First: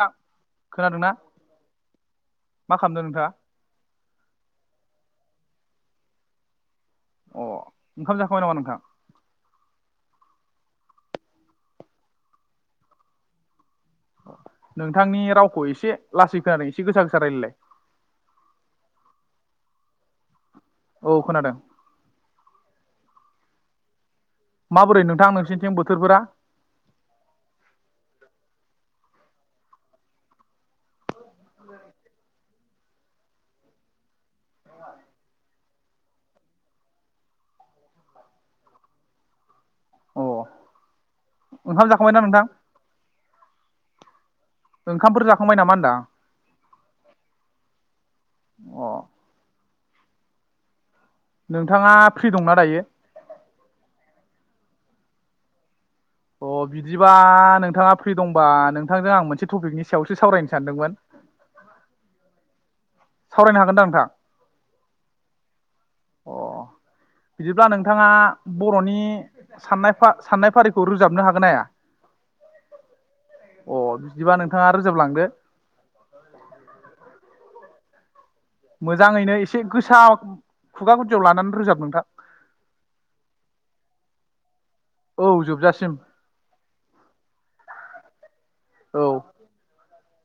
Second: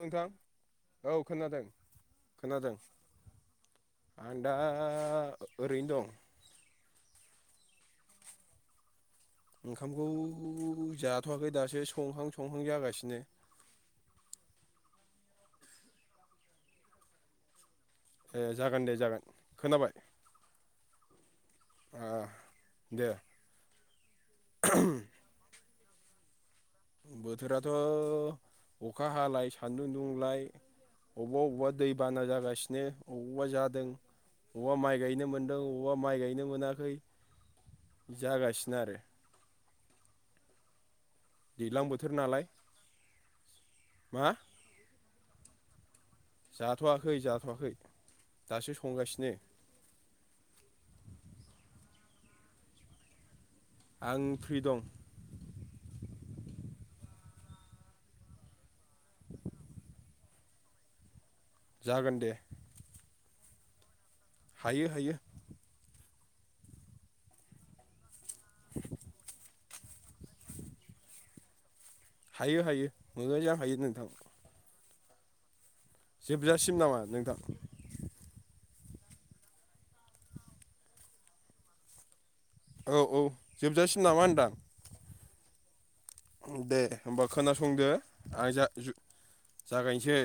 थां नोंथां खोनादोंना औ खोनादों-खोनादों मा खालामदों नोंथाङा आं दा ओरैनो दं। अ ओंखाम जाखांबाय नामा नोंथां। ओंखामखौ जाथवाखै दासो संहां-संहां जागासिनो। नोंथांनि रावखौ एसे लासै खोनादों एसे गोसा-गोसा रायलालाय। ए जागोन दे जागोन खोनाबाय। औ खोनादों ओ दे माबोरै नोंथां नोंसोरनिथिं बो बोथोरफोरा बोथोराथ अखा हालाय सान्दुं दुंलाय अबेबा-अबेबा दैबाना जागासिनो वबावबा जादों वबावबा माइ गायनो मोनदों वबावबा माइ गायनो मोनाखै जागासिनो आरो। औ दैज्लां बोथोर नालाय मा ओंखामफोर जाखांबाय नामा होनदां जाथवाखै जाथवाखै दासो अ संगासिनो नोंथांङा फ्रि दंना दायो आं फ्रि दं अ बिदिबा नोंथाङा फ्रि दंबा नोंथांजों आं मोनसे टपिकनि सायावसो सावरायनो सानदोंमोन जागोन दे सावरायनो हागोनदा नोंथां हायो हायो अ बिदिब्ला नोंथाङा बर'नि साननाय साननाय फारिखौ रोजाबनो हागोन हाया हायो हायो मोजांङै अ जाखायो नोंथां बिदिबा नोंथाङा रोजाबलांदो जोबजासिम नामा नोंथां मोजाङैनो एसे गोसा खुगा गुदियाव लानानै रोजाब नोंथां औ औ जोबजासिम नामा होनदां औ जोबजासिम दे होमबा खोनासंदो आं जा औ जागायनोसै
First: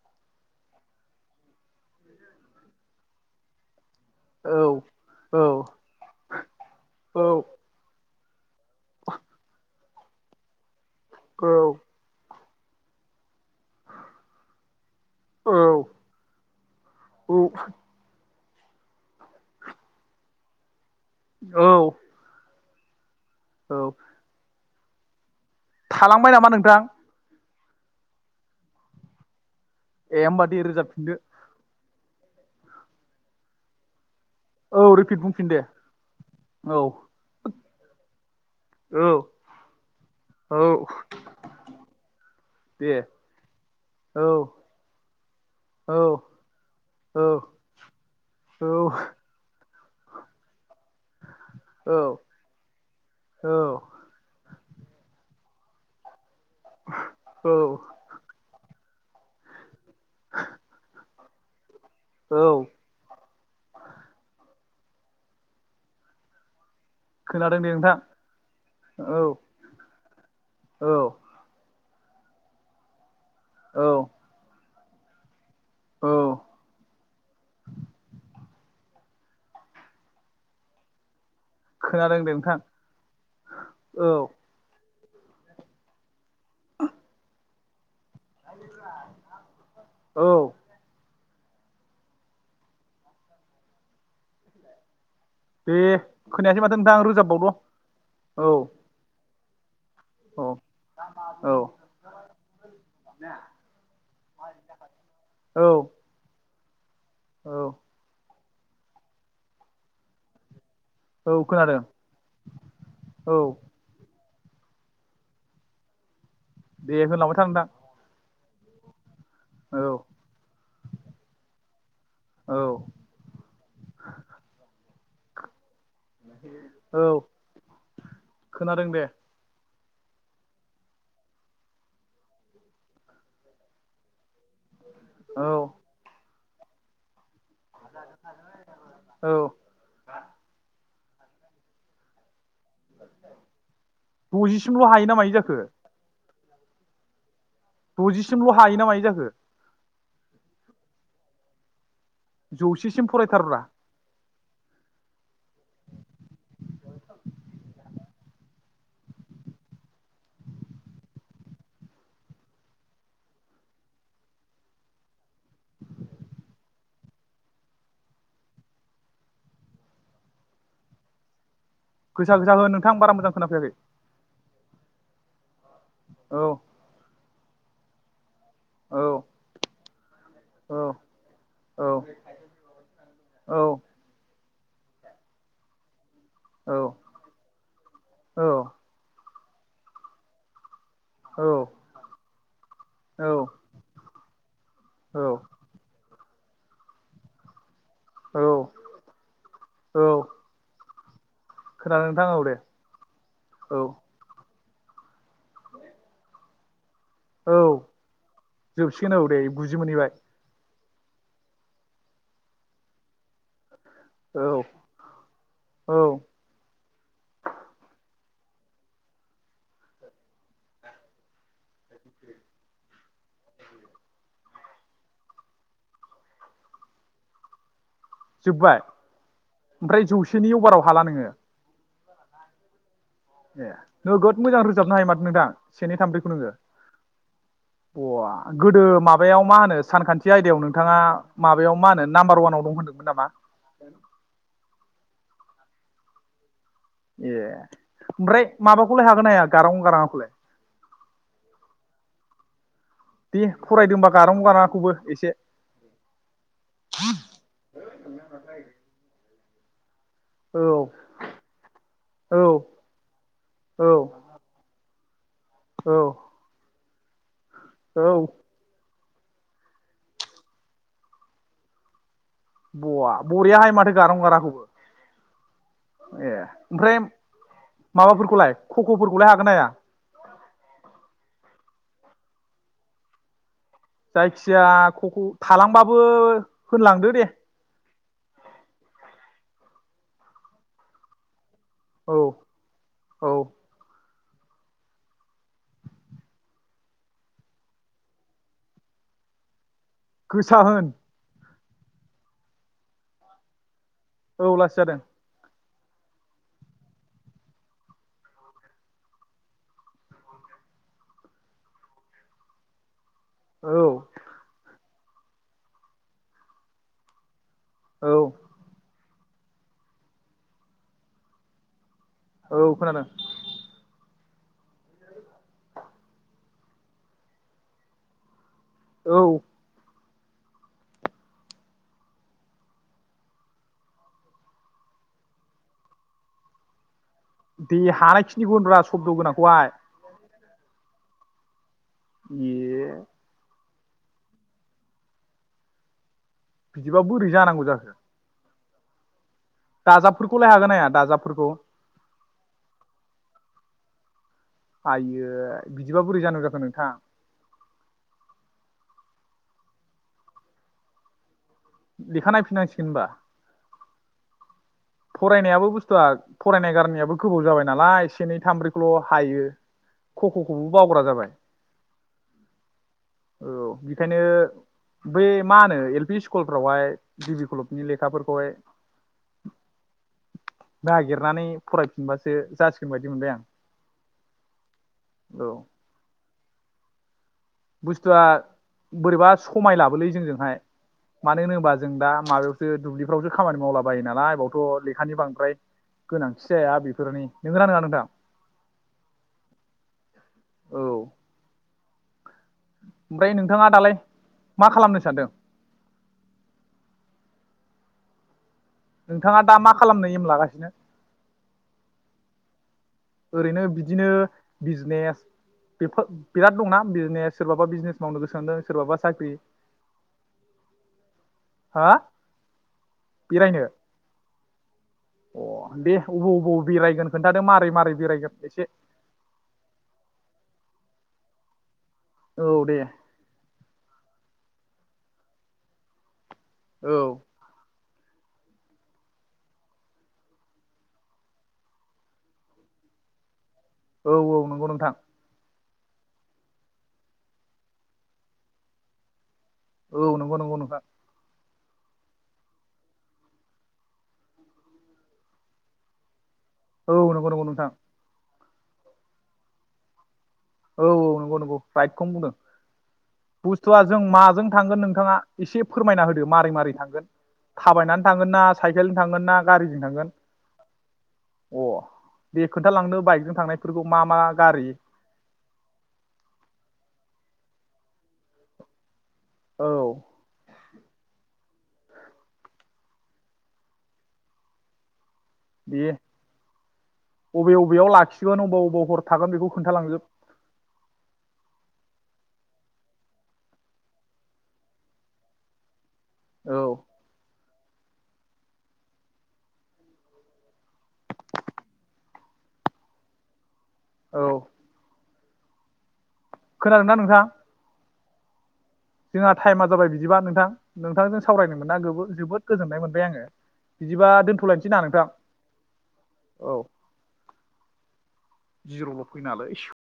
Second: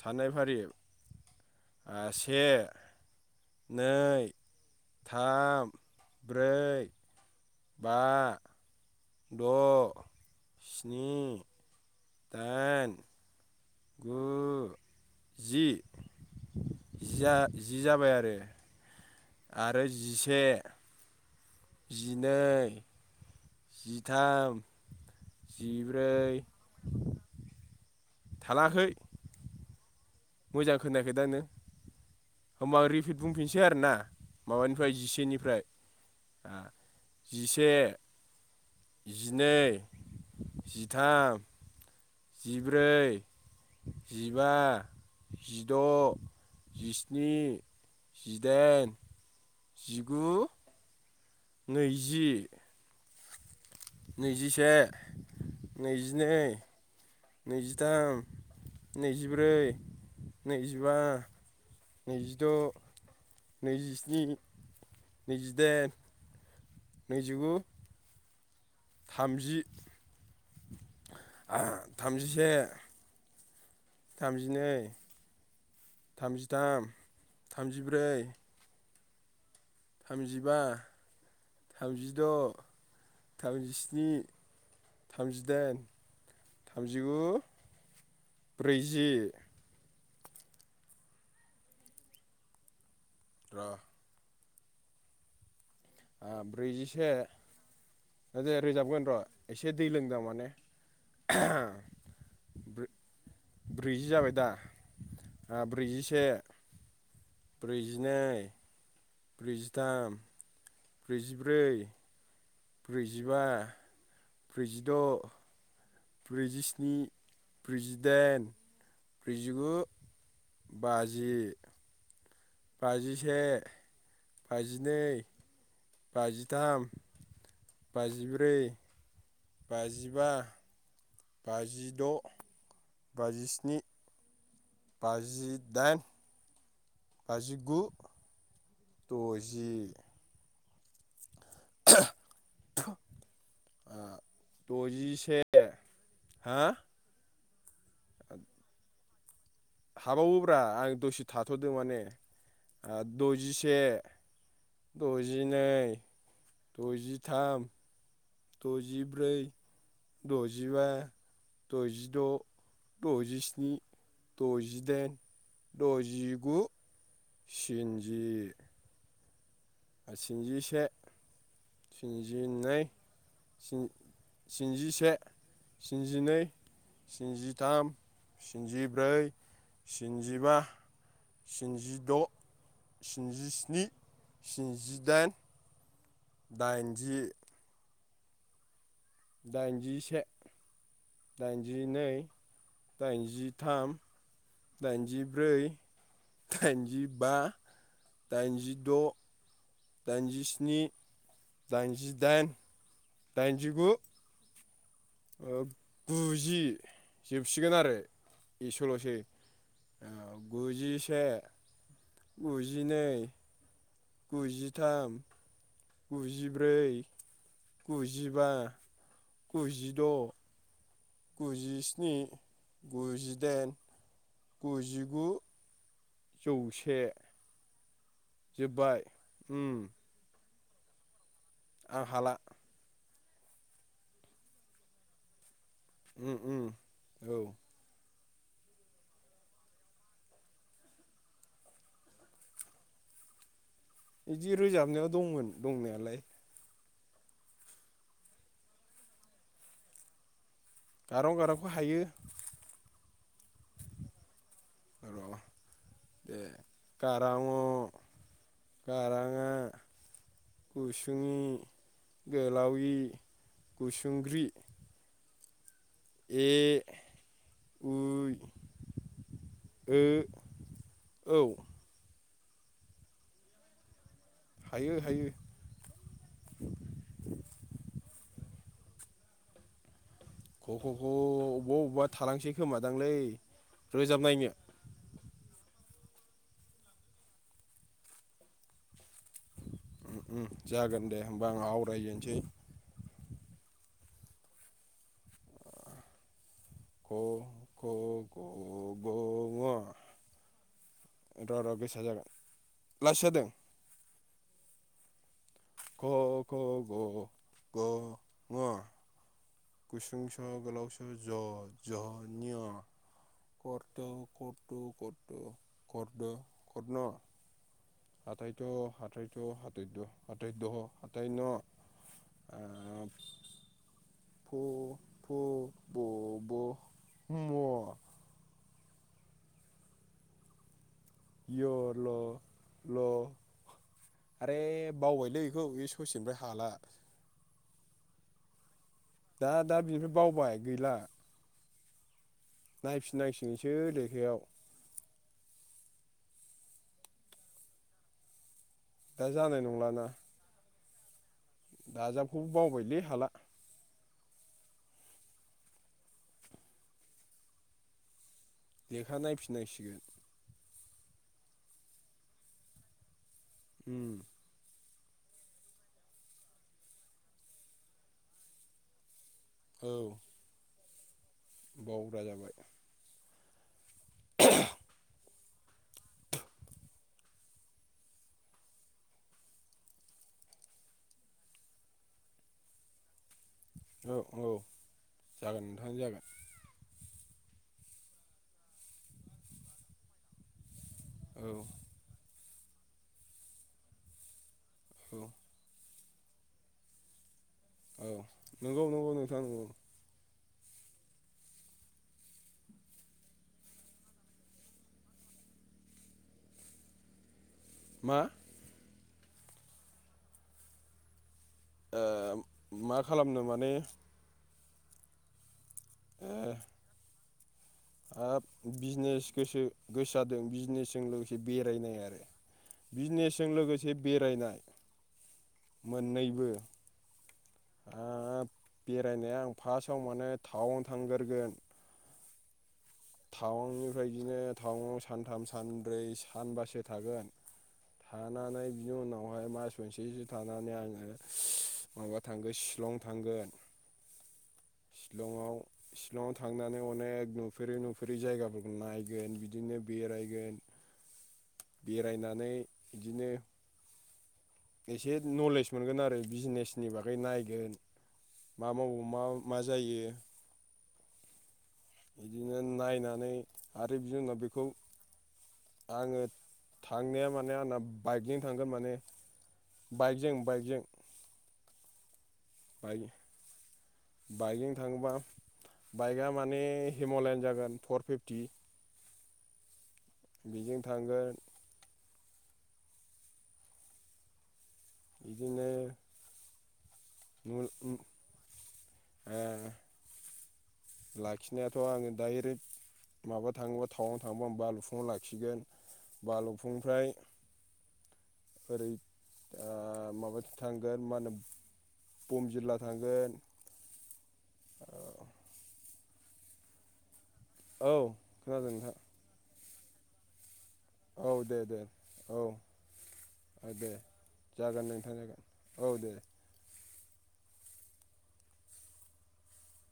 साननाय फारि ओ से नै, औ औ थाम, ब्रै, औ बा द स्नि औ दाइन गु जि औ औ जि जाबाय आरो आरो जिसे औ जिनै औ जिथाम थालांबाय जिब्रै नामा नोंथां थलांआखोय ए उमबा रोजाब फिनदो होमबा रिपिट बुंफिनसै आरोना माबानिफ्राय औ रिपिट बुंफिन दे जिसेनिफ्राय औ जिसे औ जिनै औ जिथाम दे जिब्रै औ जिबा जिद' औ औ जिस्नि जिदाइन जिगु औ नैजि। औ। नैजिसे नैजिनै। नैजिथाम। नैजिब्रै नैजिबा औ नैजिद' नैजिस्नि नैजिसे खोनादों दे नोंथां औ थामजि औ थामजिसे औ थामजिनै औ थामजिथाम थामजिब्रै थामजिबा खोनादों थामजिद' दे नोंथां थामजिस्नि औ थामजिदाइन थामजिगु ब्रैजि औ र' दे खोनायासै माथो नोंथां ब्रैजिसे रोजाबबावद' औ दे रोजाबगोन र' एसे दै लोंदों औ माने औ ब्रैजि जाबाय दा औ ब्रैजिसे औ ब्रैजिनै ब्रैजिथाम औ ब्रैजिब्रै खोनादों औ ब्रैजिबा ब्रैजिद' दे ब्रैजिस्नि होनलांबाय था नोंथां ब्रैजिदाइन ब्रैजिगु औ बाजि औ बाजिसे बाजिनै बाजिथाम औ बाजिब्रै खोनादों दे बाजिबा बाजिद' बाजिस्नि औ बाजिदाइन बाजिगु औ दजि [unintelligible] दजिसिमल' हायोना मायो द'जिसे जाखो हा द'जिसिमल' हायोना मायो जाखो हाबावोब्रा आं दसे थाथ'दो माने जौसेसिम फरायथारब्रा द'जिसे द'जिनै द'जिथाम द'जिब्रै द'जिबा द'जिद' द'जिस्नि द'जिदाइन द'जिगु स्निजि स्निजिसे गोसा स्निजि गोसा हो नै नोंथां बारा मोजां खोनाफैयाखै स्निजिसे स्निजिनै औ स्निजि थाम औ स्निजिब्रै स्निजिबा औ औ स्निजिद' औ स्निजिस्नि स्निजिदाइन औ दाइनजि औ दाइनजिसे औ दाइनजिनै औ दाइनजिथाम दाइनजिब्रै दाइनजिबा औ दाइनजि द' औ दाइनजिस्नि [unintelligible] खोनादों नोंथां औ दाइनजिदाइन दे दाइनजि औ गु गुजि औ जोबसिगोन आरो जोबसिगोन इसेल'सै औ दे गुजि मोनहैबाय गुजि से गुजिनै औ गुजिथाम औ गुजिब्रै गुजि बा गुजिद' गुजिस्नि गुजिदाइन गुजिगु जौसे। जोब्बाय उम ओमफ्राय जौसेनियाव बाराव हाला नोङो? आं हाला ए नोगोद मोजां रोजाबनो हायो माथो नोंथां। सेनि थाम ब्रैखौ उम नोङो उम औ बवा गोदो माबायाव मा होनो सानखान्थि आयदायाव नोंथाङा माबायाव मा होनो नाम्बार अवानाव दं होनदोंमोन नामा? बिदि रोजाबनायाव दंमोन दंनायालाय ए ओमफ्राय माबाखौलाय हागोन हाया गारांअ गाराङा खौलाय? गारांअ गारांआखौ हायो दे फरायदोंबा गारांअ गारांआ र' द गाराङ गाराङा औ गुसुंयि औ गोलावि औ गुसुंग्रि औ ए औ औ औ बवा बरिया हायो माथो गारांअआ हायो हायो ए ओमफ्राय माबाफोरखौलाय खख'फोरखौलाय हागोन ना हाया? ख' ख' खौ अबेबा अबेबा थालांसै खोमादांलै। रोजाबनायनो जायखिजया खख' थालांबाबो होनलांदो दे जागोन दे होमबा। होनबा आं औ आवरायजेनसै औ क ख' ग गं ङ गोसा होन र' र' गोसा जागोन लासै जादों। औ लासै जादों क ख ग घ ङ गुसुं स' गोलाव स' ज निय' औ करथु करथु खद खन औ हाथायथ' हाथाइस' हाथायथ' आथाय द आथाय न औ खोनादों। प फ ब भ म औ। य ल ल आरे बावबायलै इखौ बे ससेनिफ्राय हाला। दे हानायखिनिखौ होनब्रा। सब्द' दा गोनांखौहाय दा बिनिफ्राय बावबाय। गैला ए नायफिन नांसिगोनसो। सो लेखायाव। बिदिबा बोरै जानांगौ जाखो? दा जानाय नंलाना दाजाबफोरखौलाय हागोन ना हाया? दाजाबफोरखौ? दाजाबखौबो बावबायलै हाला। आयै बिदिबा बोरै जानांगौ जाखो नोंथां? लेखा नायफिन नांसिगोन। लेखा नायफिन नांसिगोन होनबा? उम। फरायनायाबो बुस्थुआ फरायनाय गारनायाबो गोबाव जाबाय नालाय से नै थाम ब्रै खौल' हायो। औ क ख खौ बावग्रा जाबाय। बावग्रा जाबाय। औ बेखायनो बै मा होनो एल पि स्कुलफ्रावहाय गिबि खलबनि लेखाफोरखौहाय नागिरनानै फरायफिनबासो जासिगोन बायदि मोनबाय आं। औ औ जागोन औ नोंथां जागोन बुस्थुआ बोरैबा समाय लाबोलै जोंजोंहाय। मानो औ होनोबा जों दा माबायाव जों दुब्लिफ्रावसो खामानि मावला बायो नालाय बावनो थ' लेखानि औ बांद्राय गोनांथि जाया बेफोरनि नंगौना नङा नोंथां औ नंगौ नंगौ नोंथां नंगौ। औ ओमफ्राय नोंथांङा दालाय मा खालामनो सानदों? मा? नोंथांङा दा मा खालामनो एम लागासिनो? ओ मा खालामनो ओरैनो माने बिदिनो बिजनेस बेफोर ओ बिराद दंना बिजनेस सोरबाबा बिजनेस मावनो गोसो हाब जादों सोरबाबा साख्रि बिजनेस गोसो गोसोजादों बिजनेसजों लोगोसे हा बेरायनाय आरो बिजनेसजों बेरायनो लोगोसे बेरायनाय अ दे अबाव मोननैबो। अबाव बेरायगोन खोन्थादो मारै मारै ओ बेरायगोन एसे बेरायनाया आं फार्स्टआव माने थाउन थांगोरगोन। औ दे। टाउननिफ्राय बिदिनो टाउनाव सानथाम सानब्रै सानबासो औ थागोन। थानानै बिनि उनावहाय मास मोनसेसो थानानै आङो माबा थांगोन शिलं थांगोन। औ औ नंगौ नोंथां। शिलंआव शिलंआव थांनानै अनेक नुफेरै नुफे फेरै जायगाफोरखौ नायगोन बि औ नंगौ नंगौ नोंथां। बेरायनानै इदिनो एसे नलेज मोनगोन आरो। बिजनेसनि औ बागै नंगौ नंगौ नोंथां नायगोन। मा मावो मा मा जायो औ औ नंगौ नंगौ। राइटखौनो बुंदों। बिदिनो नायनानै बुस्थुआ आरो जों बिनि उनाव माजों बेखौ थांगोन नोंथाङा एसे फोरमायना आङो होदो मारै मारै थांगोन थांनाया माने आंना थाबायनानै थांगोन बाइकजों ना माने साइकेलजों थांगोन ना गारिजों थांगोन। बाइकजों बाइकजों अ दे खोन्थालांदो बाइक बाइकजों थांनायफोरखौ मा मा गारि बाइकजों थाङोबा बाइकआ माने हिम'लयन जागोन फर फिफ्टि। औ। बेजों थांगोन। बिदिनो बबे बबेयाव लाखिगोन अबाव अबाव हर थागोन बेखौ ओ खोन्थालांजोब। लाखिनायाथ' आङो दाइरेक्ट माबा थाङोबा टाउनाव थाङोबा आं बालुफुङाव लाखिगोन। औ बालौफुंनिफ्राय ओरै ओ माबाथि थांगोन मा होनो बम जिल्ला थांगोन। औ। खोनादों ना नोंथां? औ खोनादों नोंथां। जोंहा टाइमा जाबाय बिदिबा नोंथां। नोंथांजों औ सावरायनो दे मोना दे गोबो औ जोबोद गोजोननाय मोनबाय आङो। दे बिदिबा दोन्थलायनोसै ना जागोन नोंथां? जागोन औ दे औ। जिर'ल' फैनालै इसर